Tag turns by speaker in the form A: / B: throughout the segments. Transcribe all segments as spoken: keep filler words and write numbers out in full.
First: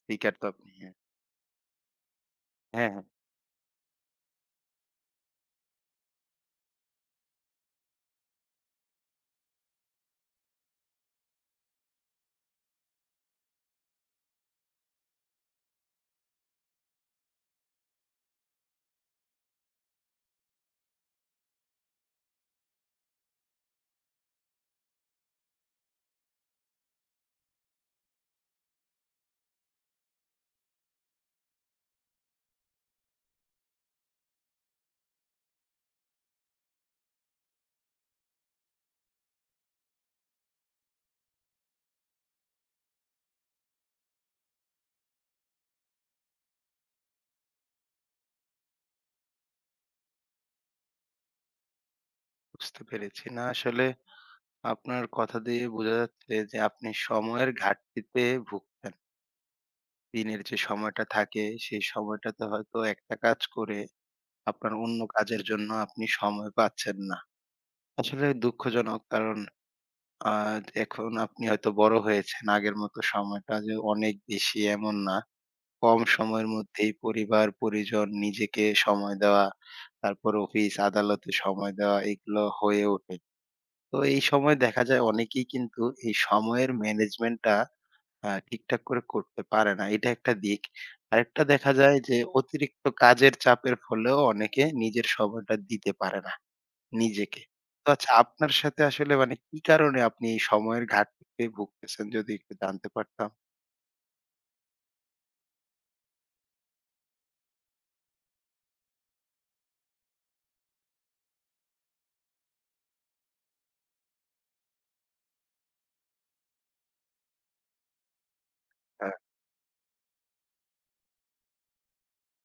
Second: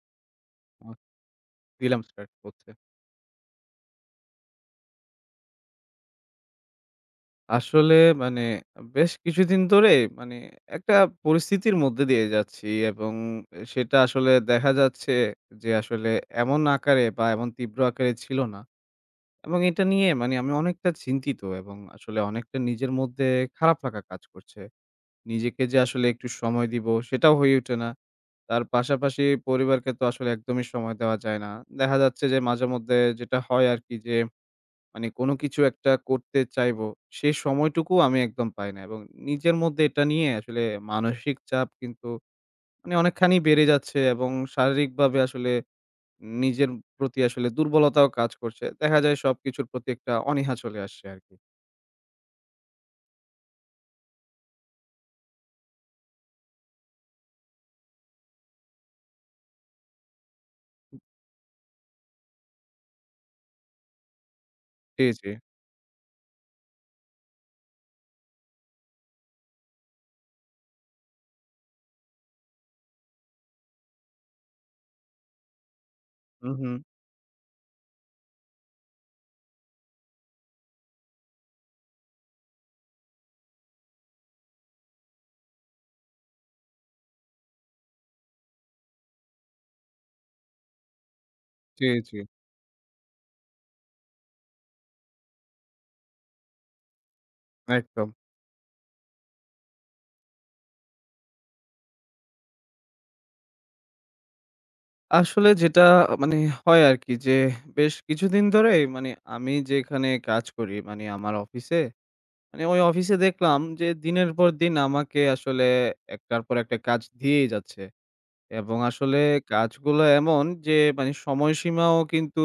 A: Speaker তো আপনি
B: আ
A: হ্যাঁ,
B: দিলাম স্টার্ট করতে।
A: হ্যাঁ, হ্যাঁ,
B: আসলে মানে বেশ কিছুদিন ধরে মানে একটা পরিস্থিতির মধ্যে দিয়ে যাচ্ছি, এবং সেটা আসলে দেখা যাচ্ছে যে আসলে এমন আকারে বা এমন তীব্র আকারে ছিল না। এবং এটা নিয়ে মানে আমি অনেকটা চিন্তিত, এবং আসলে অনেকটা নিজের মধ্যে খারাপ লাগা কাজ করছে। নিজেকে যে আসলে একটু সময় দিব, সেটাও হয়ে ওঠে না। তার পাশাপাশি পরিবারকে তো আসলে একদমই সময় দেওয়া যায় না। দেখা যাচ্ছে যে মাঝেমধ্যে যেটা হয় আরকি, যে মানে কোনো কিছু একটা করতে চাইবো, সে সময়টুকু আমি একদম পাই না, এবং নিজের মধ্যে এটা নিয়ে আসলে মানসিক চাপ কিন্তু মানে অনেকখানি বেড়ে যাচ্ছে, এবং শারীরিকভাবে আসলে নিজের প্রতি আসলে দুর্বলতাও কাজ করছে। দেখা যায় সবকিছুর প্রতি একটা অনীহা চলে আসছে আরকি।
A: বুঝতে পেরেছি। না আসলে আপনার কথা দিয়ে বোঝা যাচ্ছে যে আপনি সময়ের ঘাটতিতে ভুগছেন। দিনের যে সময়টা থাকে সেই সময়টাতে হয়তো একটা কাজ করে আপনার অন্য
B: জি, জি।
A: কাজের জন্য আপনি সময় পাচ্ছেন না। আসলে দুঃখজনক কারণ আ এখন আপনি হয়তো বড় হয়েছেন। আগের মতো সময়টা যে অনেক বেশি এমন না। কম
B: হু,
A: সময়ের
B: হু।
A: মধ্যেই পরিবার, পরিজন, নিজেকে সময় দেওয়া, তারপর অফিস, আদালতে সময় দেওয়া এগুলো হয়ে ওঠে। তো এই সময় দেখা যায় অনেকেই কিন্তু এই সময়ের ম্যানেজমেন্টটা আ ঠিকঠাক করে করতে পারে না। এটা একটা দিক। আরেকটা দেখা
B: জি,
A: যায়
B: জি।
A: যে অতিরিক্ত কাজের চাপের ফলেও অনেকে নিজের সময়টা দিতে পারে না নিজেকে। তো
B: একদম।
A: আচ্ছা আপনার সাথে আসলে মানে কি কারণে আপনি এই সময়ের ঘাটতিতে ভুগতেছেন যদি একটু জানতে পারতাম?
B: আসলে যেটা মানে হয় আরকি, যে বেশ কিছুদিন ধরেই মানে আমি যেখানে কাজ করি, মানে আমার অফিসে, মানে ওই অফিসে দেখলাম যে দিনের পর দিন আমাকে আসলে একটার পর একটা কাজ দিয়েই যাচ্ছে। এবং
A: হ্যাঁ।
B: আসলে কাজগুলো এমন যে মানে সময়সীমাও কিন্তু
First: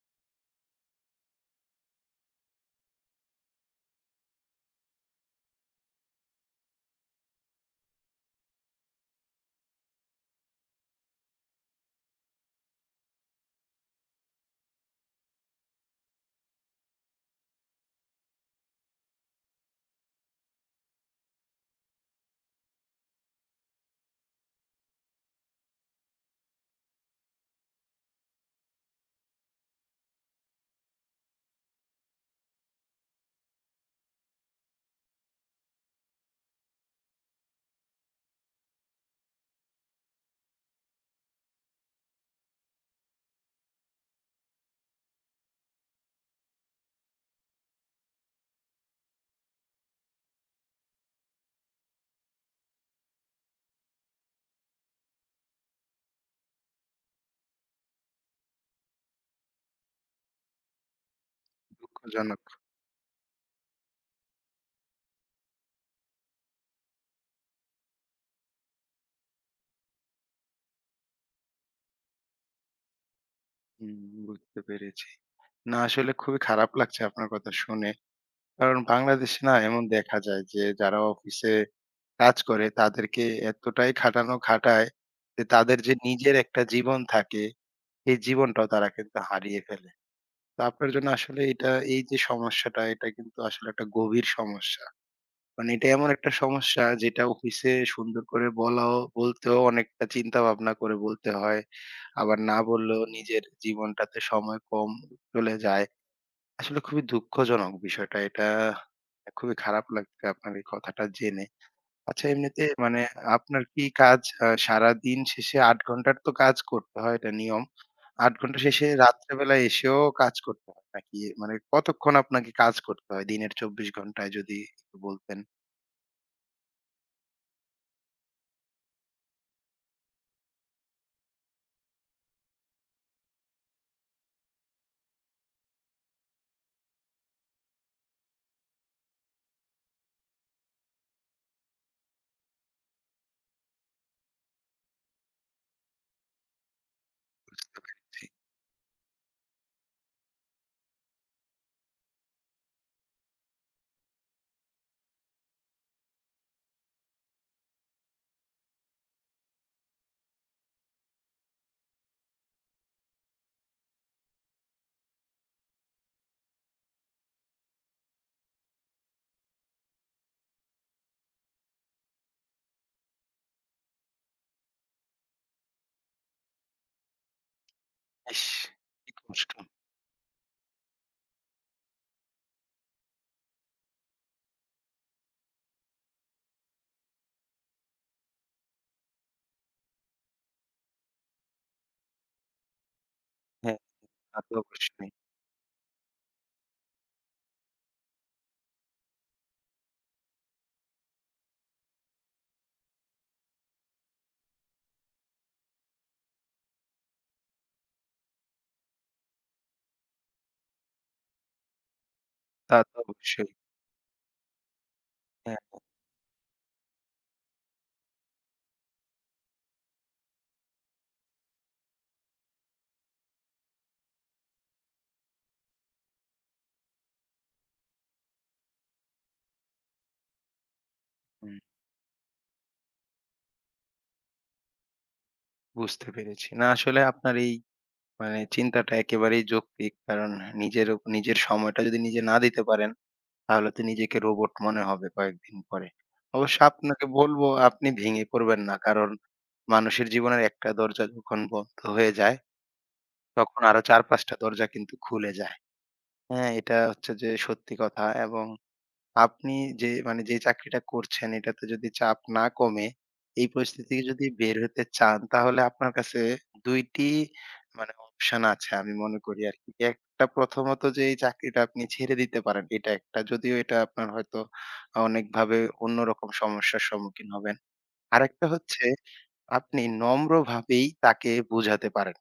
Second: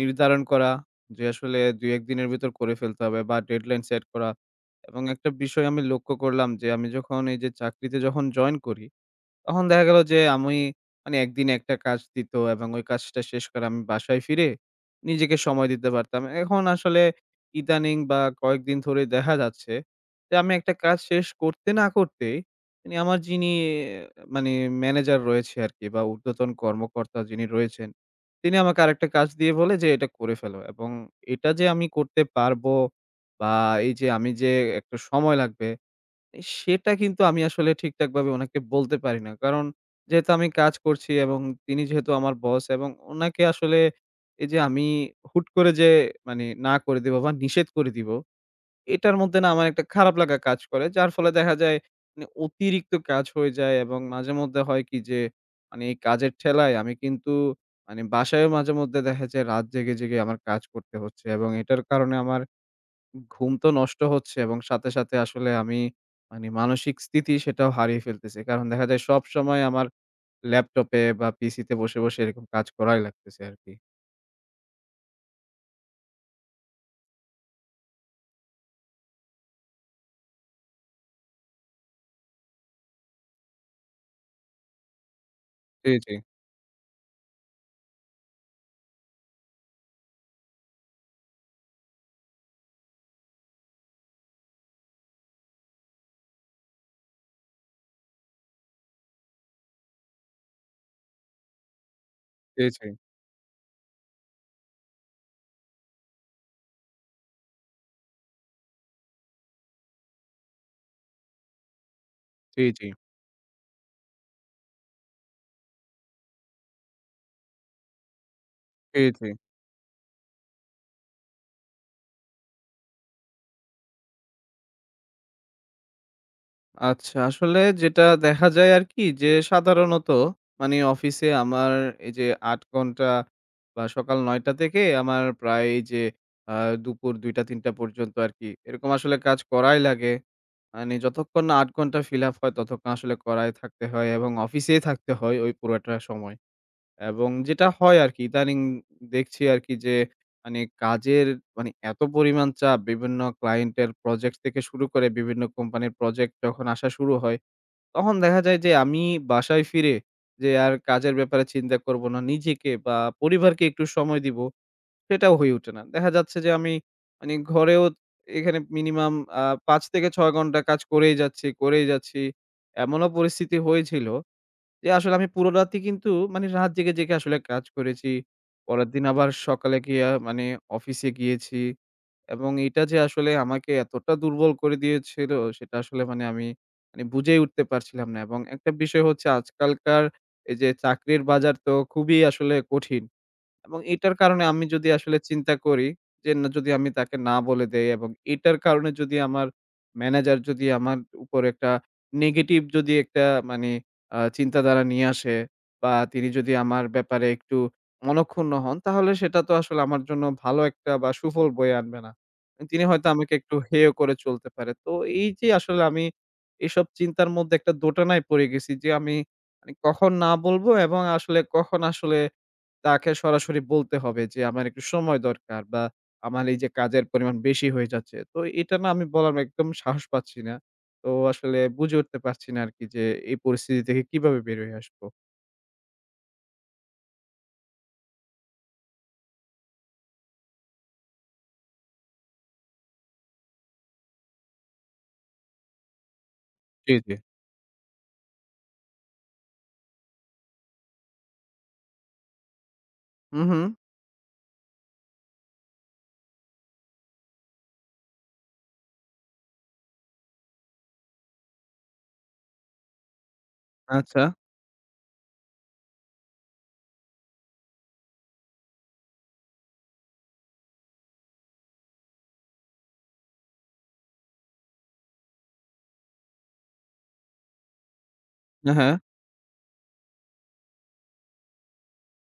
B: নির্ধারণ করা, যে আসলে দুই এক দিনের ভিতর করে ফেলতে হবে বা ডেডলাইন সেট করা। এবং একটা বিষয় আমি লক্ষ্য করলাম, যে আমি যখন এই যে চাকরিতে যখন জয়েন করি, তখন দেখা গেল যে আমি মানে একদিন একটা কাজ দিত, এবং ওই কাজটা শেষ করে আমি বাসায় ফিরে নিজেকে সময় দিতে পারতাম। এখন আসলে ইদানিং বা কয়েকদিন ধরে দেখা যাচ্ছে যে আমি একটা কাজ শেষ করতে না করতেই মানে আমার যিনি আহ, মানে ম্যানেজার রয়েছে আরকি, বা ঊর্ধ্বতন কর্মকর্তা যিনি রয়েছেন, তিনি আমাকে আরেকটা কাজ দিয়ে বলে যে এটা করে ফেলো। এবং এটা যে আমি করতে পারবো বা এই যে আমি যে একটা সময় লাগবে, সেটা কিন্তু আমি আসলে ঠিকঠাকভাবে ওনাকে বলতে পারি না। কারণ যেহেতু আমি কাজ করছি, এবং তিনি যেহেতু আমার বস, এবং ওনাকে আসলে এই যে আমি হুট করে যে মানে না করে দিব বা নিষেধ করে দিব, এটার মধ্যে না আমার একটা খারাপ লাগা কাজ করে। যার ফলে দেখা যায় মানে অতিরিক্ত কাজ হয়ে যায়, এবং মাঝেমধ্যে হয় কি, যে মানে এই কাজের ঠেলায় আমি কিন্তু মানে বাসায়ও মাঝেমধ্যে দেখা যায় রাত জেগে, জেগে আমার কাজ করতে হচ্ছে, এবং এটার কারণে আমার
A: দুঃখজনক।
B: ঘুম তো নষ্ট হচ্ছে, এবং সাথে, সাথে আসলে আমি মানে মানসিক স্থিতি সেটাও হারিয়ে ফেলতেছি। কারণ দেখা যায় সবসময় আমার ল্যাপটপে বা পিসিতে বসে, বসে এরকম কাজ করাই লাগতেছে আরকি।
A: হুম, বুঝতে পেরেছি। না আসলে খুবই খারাপ লাগছে আপনার কথা শুনে। কারণ বাংলাদেশে না এমন দেখা যায় যে যারা অফিসে কাজ করে তাদেরকে এতটাই খাটানো খাটায় যে তাদের
B: জি,
A: যে
B: জি,
A: নিজের একটা জীবন থাকে এই জীবনটাও তারা কিন্তু হারিয়ে ফেলে। তো আপনার জন্য আসলে এটা এই যে সমস্যাটা এটা কিন্তু আসলে একটা গভীর সমস্যা। মানে এটা এমন একটা সমস্যা যেটা অফিসে সুন্দর করে বলাও বলতেও অনেকটা চিন্তা ভাবনা করে বলতে হয়। আবার না
B: জি, জি,
A: বললেও নিজের জীবনটাতে সময় কম চলে যায়। আসলে খুবই দুঃখজনক বিষয়টা। এটা খুবই খারাপ লাগছে আপনার এই কথাটা জেনে। আচ্ছা
B: জি,
A: এমনিতে
B: জি,
A: মানে আপনার কি কাজ আ সারাদিন শেষে আট ঘন্টার তো কাজ করতে হয় এটা নিয়ম। আট ঘন্টা শেষে
B: জি, জি।
A: রাত্রেবেলা এসেও কাজ করতে হয় নাকি? মানে কতক্ষণ আপনাকে কাজ করতে হয় দিনের চব্বিশ ঘন্টায় যদি একটু বলতেন?
B: আচ্ছা, আসলে যেটা দেখা যায় আরকি, যে সাধারণত মানে অফিসে আমার এই যে আট ঘন্টা বা সকাল নয় টা থেকে আমার প্রায় এই যে আ দুপুর দুই টা তিন টা পর্যন্ত আরকি এরকম আসলে কাজ করাই লাগে। মানে যতক্ষণ না আট ঘন্টা fill up হয়, ততক্ষণ আসলে করায় থাকতে হয়, এবং অফিসেই থাকতে হয় ওই পুরোটা সময়। এবং যেটা
A: বুঝতে
B: হয় আরকি
A: পেরেছি।
B: ইদানিং দেখছি আরকি যে মানে কাজের মানে এত পরিমাণ চাপ বিভিন্ন ক্লায়েন্টের প্রজেক্ট থেকে শুরু করে বিভিন্ন কোম্পানির প্রজেক্ট যখন আসা শুরু হয়, তখন দেখা যায় যে আমি বাসায় ফিরে যে আর কাজের ব্যাপারে চিন্তা করব না। নিজেকে বা পরিবারকে একটু সময় দিব। সেটাও হয়ে ওঠে না। দেখা যাচ্ছে যে আমি মানে ঘরেও এখানে মিনিমাম আ পাঁচ থেকে ছয় ঘন্টা কাজ করেই যাচ্ছি, করেই যাচ্ছি। এমনও পরিস্থিতি হয়েছিল যে আসলে আমি পুরো রাতই কিন্তু মানে রাত জেগে, জেগে আসলে কাজ করেছি।
A: ইস!
B: পরের দিন
A: কি
B: আবার
A: কষ্ট।
B: সকালে গিয়া মানে অফিসে গিয়েছি, এবং এটা যে আসলে আমাকে এতটা দুর্বল করে দিয়েছিল, সেটা আসলে মানে আমি মানে বুঝেই উঠতে পারছিলাম না, এবং একটা বিষয় হচ্ছে আজকালকার এই যে চাকরির বাজার তো খুবই আসলে কঠিন। এবং
A: হ্যাঁ,
B: এটার
A: তা
B: কারণে
A: তো
B: আমি যদি
A: অবশ্যই।
B: আসলে চিন্তা করি যে না, যদি আমি তাকে না বলে দেই, এবং এটার কারণে যদি আমার ম্যানেজার যদি আমার উপর একটা নেগেটিভ যদি একটা মানে আ চিন্তাধারা নিয়ে আসে, বা তিনি যদি আমার ব্যাপারে একটু মনঃক্ষুণ্ণ হন, তাহলে সেটা তো আসলে আমার জন্য ভালো একটা বা সুফল বয়ে আনবে না।
A: তা
B: তিনি
A: তো
B: হয়তো আমাকে
A: অবশ্যই।
B: একটু হেয় করে চলতে পারে। তো এই যে
A: হ্যাঁ,
B: আসলে আমি এসব চিন্তার মধ্যে একটা দোটানায় পড়ে গেছি যে আমি মানে কখন না বলবো, এবং আসলে কখন আসলে তাকে সরাসরি বলতে হবে যে, "আমার একটু সময় দরকার, বা আমার এই যে কাজের পরিমাণ বেশি হয়ে যাচ্ছে।" তো এটা না আমি বলার একদম সাহস পাচ্ছি না। তো
A: হুম,
B: আসলে বুঝে উঠতে পারছি না আরকি, যে এই পরিস্থিতি থেকে কিভাবে বের হয়ে আসবো?
A: বুঝতে পেরেছি। না আসলে আপনার এই মানে চিন্তাটা একেবারেই যৌক্তিক। কারণ নিজের উপ নিজের সময়টা যদি নিজে না দিতে পারেন তাহলে তো নিজেকে রোবট মনে হবে কয়েকদিন পরে। অবশ্য
B: জি,
A: আপনাকে
B: জি।
A: বলব আপনি ভেঙে পড়বেন না। কারণ মানুষের জীবনের একটা দরজা যখন বন্ধ হয়ে যায়
B: হু,
A: তখন
B: হুম।
A: আরো চার পাঁচ টা দরজা কিন্তু খুলে যায়। হ্যাঁ? এটা হচ্ছে যে সত্যি কথা এবং আপনি যে মানে যে চাকরিটা করছেন এটাতে যদি চাপ না কমে, এই পরিস্থিতি থেকে
B: আচ্ছা।
A: যদি বের হতে চান তাহলে আপনার কাছে দুই টি মানে অপশন আছে আমি মনে করি আরকি। একটা প্রথমত যে এই চাকরিটা আপনি ছেড়ে দিতে পারেন এটা একটা। যদিও এটা আপনার হয়তো অনেকভাবে অন্যরকম সমস্যার সম্মুখীন হবেন। আরেকটা
B: হ্যাঁ,
A: হচ্ছে
B: হ্যাঁ।
A: আপনি নম্রভাবেই তাকে বোঝাতে পারেন।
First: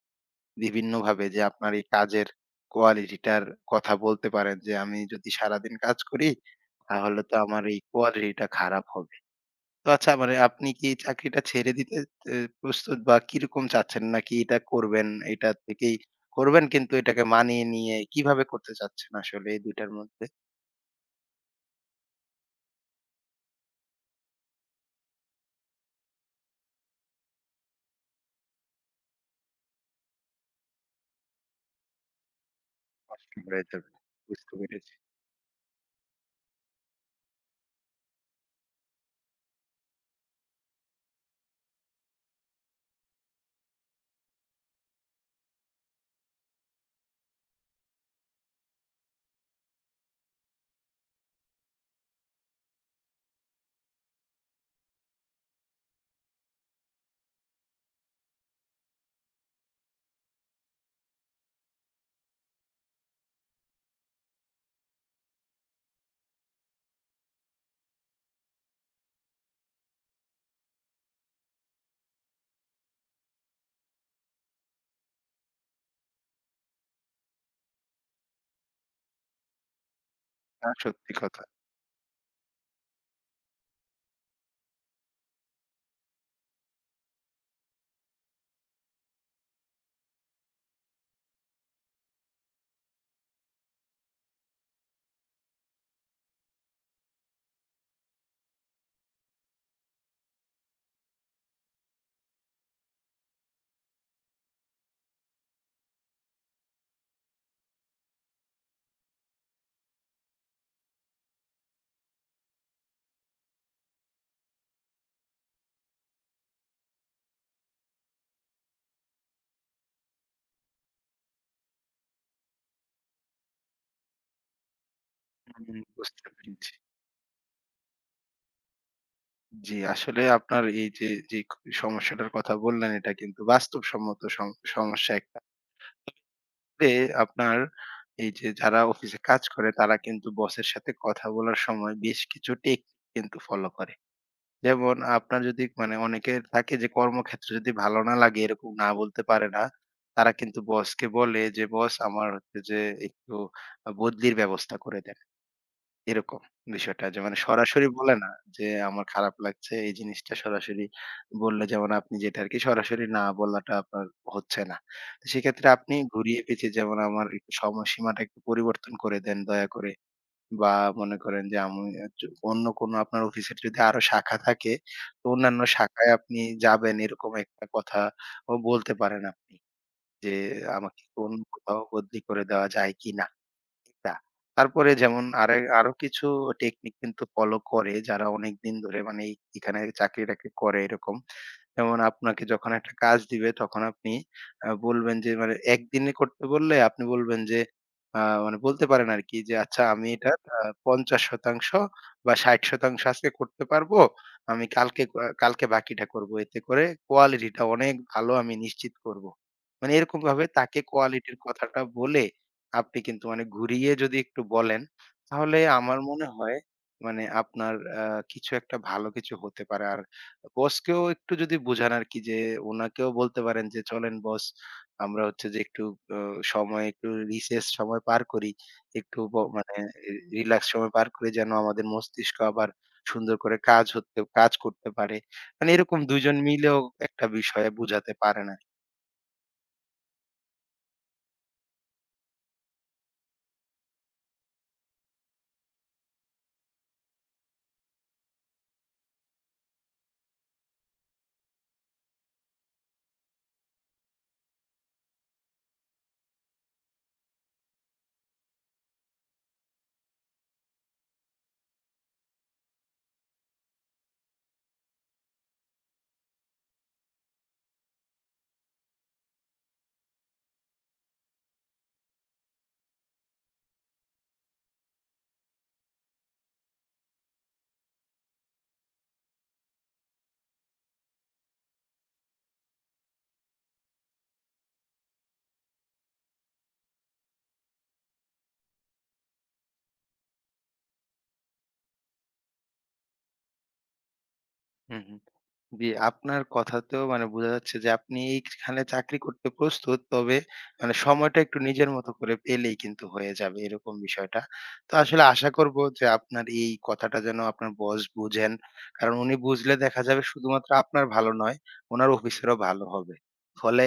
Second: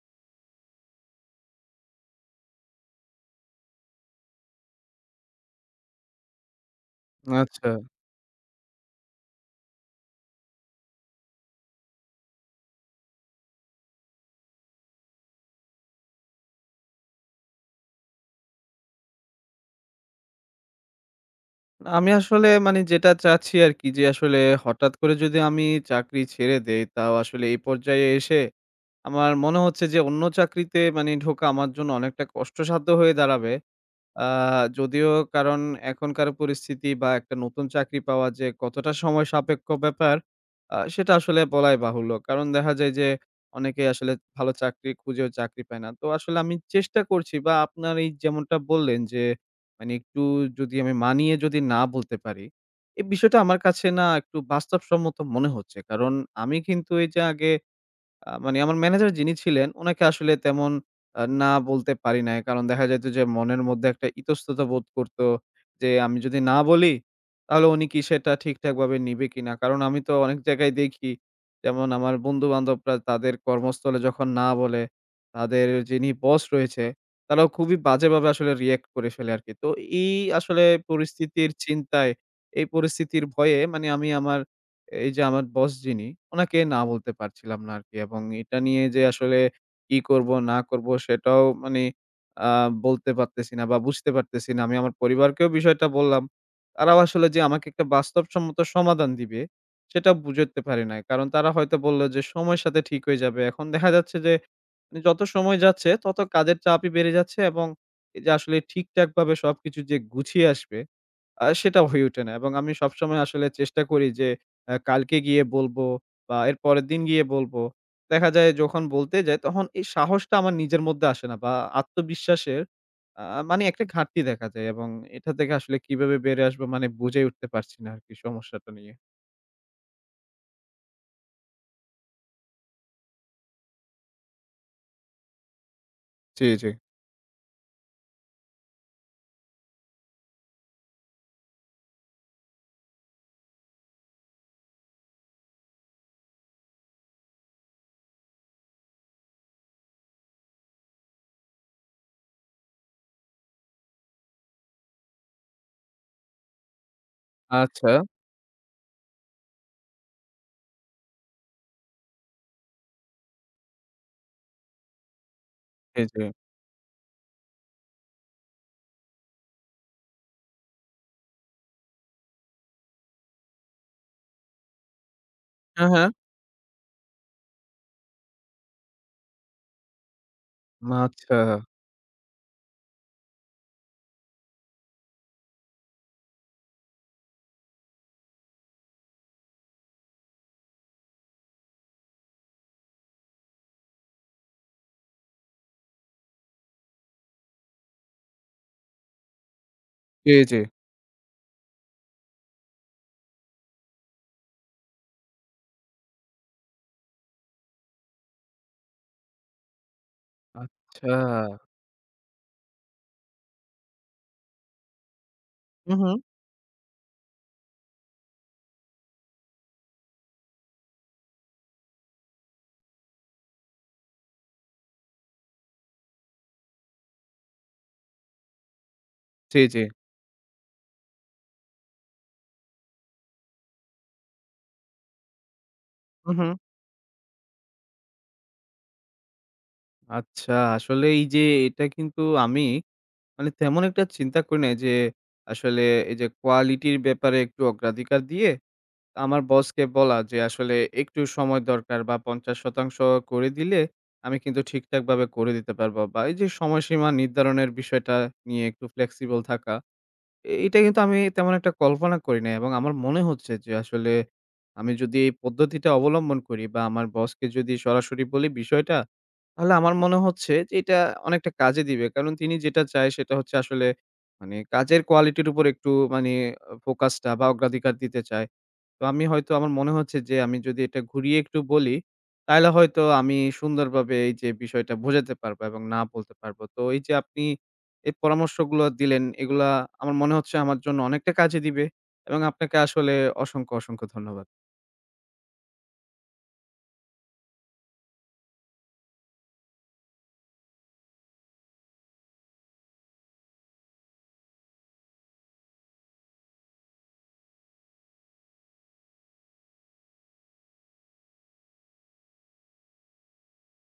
A: বিভিন্নভাবে যে আপনার এই কাজের কোয়ালিটিটার কথা বলতে পারেন যে, "আমি যদি সারাদিন কাজ করি, তাহলে তো আমার
B: আচ্ছা।
A: এই কোয়ালিটিটা খারাপ হবে।" তো আচ্ছা মানে আপনি কি এই চাকরিটা ছেড়ে দিতে এ প্রস্তুত বা কিরকম চাচ্ছেন? নাকি এটা করবেন, এটা থেকেই করবেন কিন্তু এটাকে মানিয়ে নিয়ে কিভাবে করতে চাচ্ছেন আসলে এই দুই টার মধ্যে?
B: না, আমি আসলে মানে যেটা চাচ্ছি আরকি, যে আসলে হঠাৎ করে যদি আমি চাকরি ছেড়ে দেই, তাও আসলে এই পর্যায়ে এসে আমার মনে হচ্ছে যে অন্য চাকরিতে মানে ঢোকা আমার জন্য অনেকটা কষ্টসাধ্য হয়ে
A: কষ্ট
B: দাঁড়াবে।
A: হয়ে যাবে।
B: আ
A: বুঝতে পেরেছি।
B: যদিও কারণ এখনকার পরিস্থিতি বা একটা নতুন চাকরি পাওয়া যে কতটা সময় সাপেক্ষ ব্যাপার, আ সেটা আসলে বলাই বাহুল্য। কারণ দেখা যায় যে অনেকেই আসলে ভালো চাকরি খুঁজেও চাকরি পায় না। তো আসলে আমি চেষ্টা করছি, বা আপনার এই যেমনটা বললেন যে মানে একটু যদি আমি মানিয়ে যদি না বলতে পারি, এই বিষয়টা আমার কাছে না একটু বাস্তবসম্মত মনে হচ্ছে। কারণ আমি কিন্তু এই যে আগে আ মানে আমার ম্যানেজার যিনি ছিলেন, উনাকে আসলে তেমন আ না বলতে পারি নাই। কারণ দেখা যাইত যে মনের মধ্যে একটা ইতস্ততা বোধ করত যে, আমি যদি না বলি, তাহলে উনি কি সেটা ঠিকঠাকভাবে নিবে কিনা? কারণ আমি তো অনেক জায়গায় দেখি, যেমন আমার বন্ধু-বান্ধবরা তাদের কর্মস্থলে যখন না বলে, তাদের যিনি বস রয়েছে, তারাও খুবই বাজেভাবে আসলে রিঅ্যাক্ট করে ফেলে আরকি। তো এই আসলে
A: না সত্যি কথা।
B: পরিস্থিতির চিন্তায়, এই পরিস্থিতির ভয়ে মানে আমি আমার এই যে আমার বস যিনি, উনাকে না বলতে পারছিলাম না আরকি। এবং এটা নিয়ে যে আসলে কি করব না করব, সেটাও মানে আ বলতে পারতেছি না বা বুঝতে পারতেছি না। আমি আমার পরিবারকেও বিষয়টা বললাম। তারাও আসলে যে আমাকে একটা বাস্তবসম্মত সমাধান দিবে, সেটা বুঝতে পারি নাই। কারণ তারা হয়তো বলল যে সময়ের সাথে ঠিক হয়ে যাবে। এখন দেখা যাচ্ছে যে মানে যত সময় যাচ্ছে তত কাজের চাপই বেড়ে যাচ্ছে, এবং এই যে আসলে ঠিকঠাকভাবে সবকিছু যে গুছিয়ে আসবে, আ সেটা হয়ে ওঠে না, এবং আমি সবসময় আসলে চেষ্টা করি যে অ্যা কালকে গিয়ে বলবো বা এর পরের দিন গিয়ে বলবো। দেখা যায় যখন বলতে যাই তখন এই সাহসটা আমার নিজের মধ্যে আসে না, বা আত্মবিশ্বাসের আ মানে একটা ঘাটতি দেখা যায়, এবং এটা থেকে আসলে
A: হুম,
B: কিভাবে
A: বুঝতে
B: বেড়ে আসবো
A: পেরেছি।
B: মানে বুঝে উঠতে পারছি না আরকি সমস্যাটা নিয়ে।
A: জি, আসলে আপনার এই যে, যে ক সমস্যাটার কথা বললেন এটা কিন্তু বাস্তবসম্মত সম সমস্যা একটা।
B: জি, জি।
A: যে আপনার এই যে যারা অফিসে কাজ করে তারা কিন্তু বসের সাথে কথা বলার সময় বেশ কিছু টেক কিন্তু ফলো করে। যেমন আপনার যদি মানে অনেকের থাকে যে কর্মক্ষেত্রে যদি ভালো না লাগে এরকম না বলতে পারে না। তারা কিন্তু বসকে বলে যে, "বস আমার হচ্ছে যে একটু আ বদলির ব্যবস্থা করে দেন।" এরকম বিষয়টা যে মানে সরাসরি
B: আচ্ছা।
A: বলে না যে আমার খারাপ লাগছে এই জিনিসটা সরাসরি বললে যেমন আপনি যেটা আরকি সরাসরি না বলাটা আপনার হচ্ছে না। তো সেক্ষেত্রে আপনি
B: জি, জি।
A: ঘুরিয়ে পেঁচিয়ে যেমন আমার একটু সময়সীমাটা একটু পরিবর্তন করে দেন দয়া করে। বা মনে করেন যে আমি আ য অন্য কোনো আপনার অফিসের যদি আরো শাখা থাকে তো অন্যান্য
B: হ্যাঁ, হ্যাঁ।
A: শাখায় আপনি যাবেন এরকম একটা কথা ও বলতে পারেন আপনি। যে আমাকে
B: আচ্ছা।
A: অন্য কোথাও বদলি করে দেওয়া যায় কিনা? না। তারপরে যেমন আরে আরো কিছু টেকনিক কিন্তু ফলো করে যারা অনেকদিন ধরে মানে এই এখানে চাকরি-টাকরি করে এরকম। যেমন আপনাকে যখন একটা কাজ দিবে তখন আপনি আ বলবেন যে মানে একদিনে করতে বললে আপনি বলবেন যে আ মানে বলতে পারেন আরকি যে আচ্ছা আমি
B: জি,
A: এটার
B: জি।
A: আ পঞ্চাশ পারসেন্ট বা ষাট পারসেন্ট আজকে করতে পারবো। আমি কালকে আ কালকে বাকিটা করবো। এতে করে কোয়ালিটিটা অনেক ভালো আমি নিশ্চিত করবো। মানে এরকমভাবে তাকে
B: আচ্ছা।
A: কোয়ালিটির কথাটা বলে আপনি কিন্তু মানে ঘুরিয়ে যদি একটু বলেন, তাহলে
B: হু,
A: আমার
B: হু।
A: মনে হয় মানে আপনার আ কিছু একটা ভালো কিছু হতে পারে। আর বসকেও একটু যদি বুঝান আরকি যে উনাকেও বলতে পারেন যে, "চলেন বস আমরা হচ্ছে যে একটু অ সময় একটু রিসেস সময় পার করি। একটু ব
B: জি,
A: মানে
B: জি।
A: রিল্যাক্স সময় পার করে যেন আমাদের মস্তিষ্ক আবার সুন্দর করে কাজ হতে কাজ করতে পারে।" মানে এরকম দুই
B: হু,
A: জন
B: হু।
A: মিলেও একটা বিষয়ে বুঝাতে পারেন আরকি।
B: আচ্ছা, আসলে এই যে এটা কিন্তু আমি মানে তেমন একটা চিন্তা করি নাই যে, আসলে এই যে কোয়ালিটির ব্যাপারে একটু অগ্রাধিকার দিয়ে আমার বসকে বলা যে, "আসলে একটু সময় দরকার, বা পঞ্চাশ পার্সেন্ট করে দিলে আমি কিন্তু ঠিকঠাকভাবে করে দিতে পারবো।" বা এই যে সময়সীমা নির্ধারণের বিষয়টা নিয়ে একটু ফ্লেক্সিবল থাকা। এটা কিন্তু আমি তেমন একটা কল্পনা করি নাই, এবং আমার মনে হচ্ছে যে আসলে আমি যদি এই পদ্ধতিটা অবলম্বন করি বা আমার বসকে যদি সরাসরি বলি বিষয়টা, তাহলে আমার মনে হচ্ছে যে এটা অনেকটা কাজে দিবে। কারণ তিনি যেটা চায় সেটা হচ্ছে আসলে মানে কাজের কোয়ালিটির উপর একটু মানে ফোকাসটা বা অগ্রাধিকার দিতে চায়। তো আমি হয়তো আমার মনে হচ্ছে যে আমি যদি এটা ঘুরিয়ে একটু বলি, তাহলে হয়তো আমি সুন্দরভাবে এই যে বিষয়টা বোঝাতে পারবো, এবং না বলতে পারবো। তো এই যে আপনি এই পরামর্শগুলো দিলেন, এগুলা আমার মনে হচ্ছে আমার জন্য অনেকটা কাজে দিবে, এবং আপনাকে আসলে অসংখ্য, অসংখ্য ধন্যবাদ।
A: হুম, হুম। জি, আপনার কথাতেও মানে বোঝা যাচ্ছে যে আপনি এইখানে চাকরি করতে প্রস্তুত। তবে মানে সময়টা একটু নিজের মতো করে পেলেই কিন্তু হয়ে যাবে এরকম বিষয়টা। তো আসলে আশা করব যে আপনার এই কথাটা যেন আপনার বস বুঝেন। কারণ উনি বুঝলে দেখা যাবে শুধুমাত্র আপনার ভালো নয়, উনার অফিসেরও ভালো হবে। ফলে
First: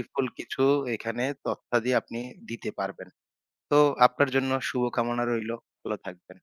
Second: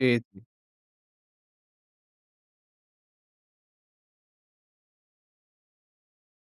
B: জি, জি।
A: কিছু এখানে তথ্যাদি আপনি দিতে পারবেন। তো আপনার জন্য শুভকামনা রইলো। ভালো থাকবেন।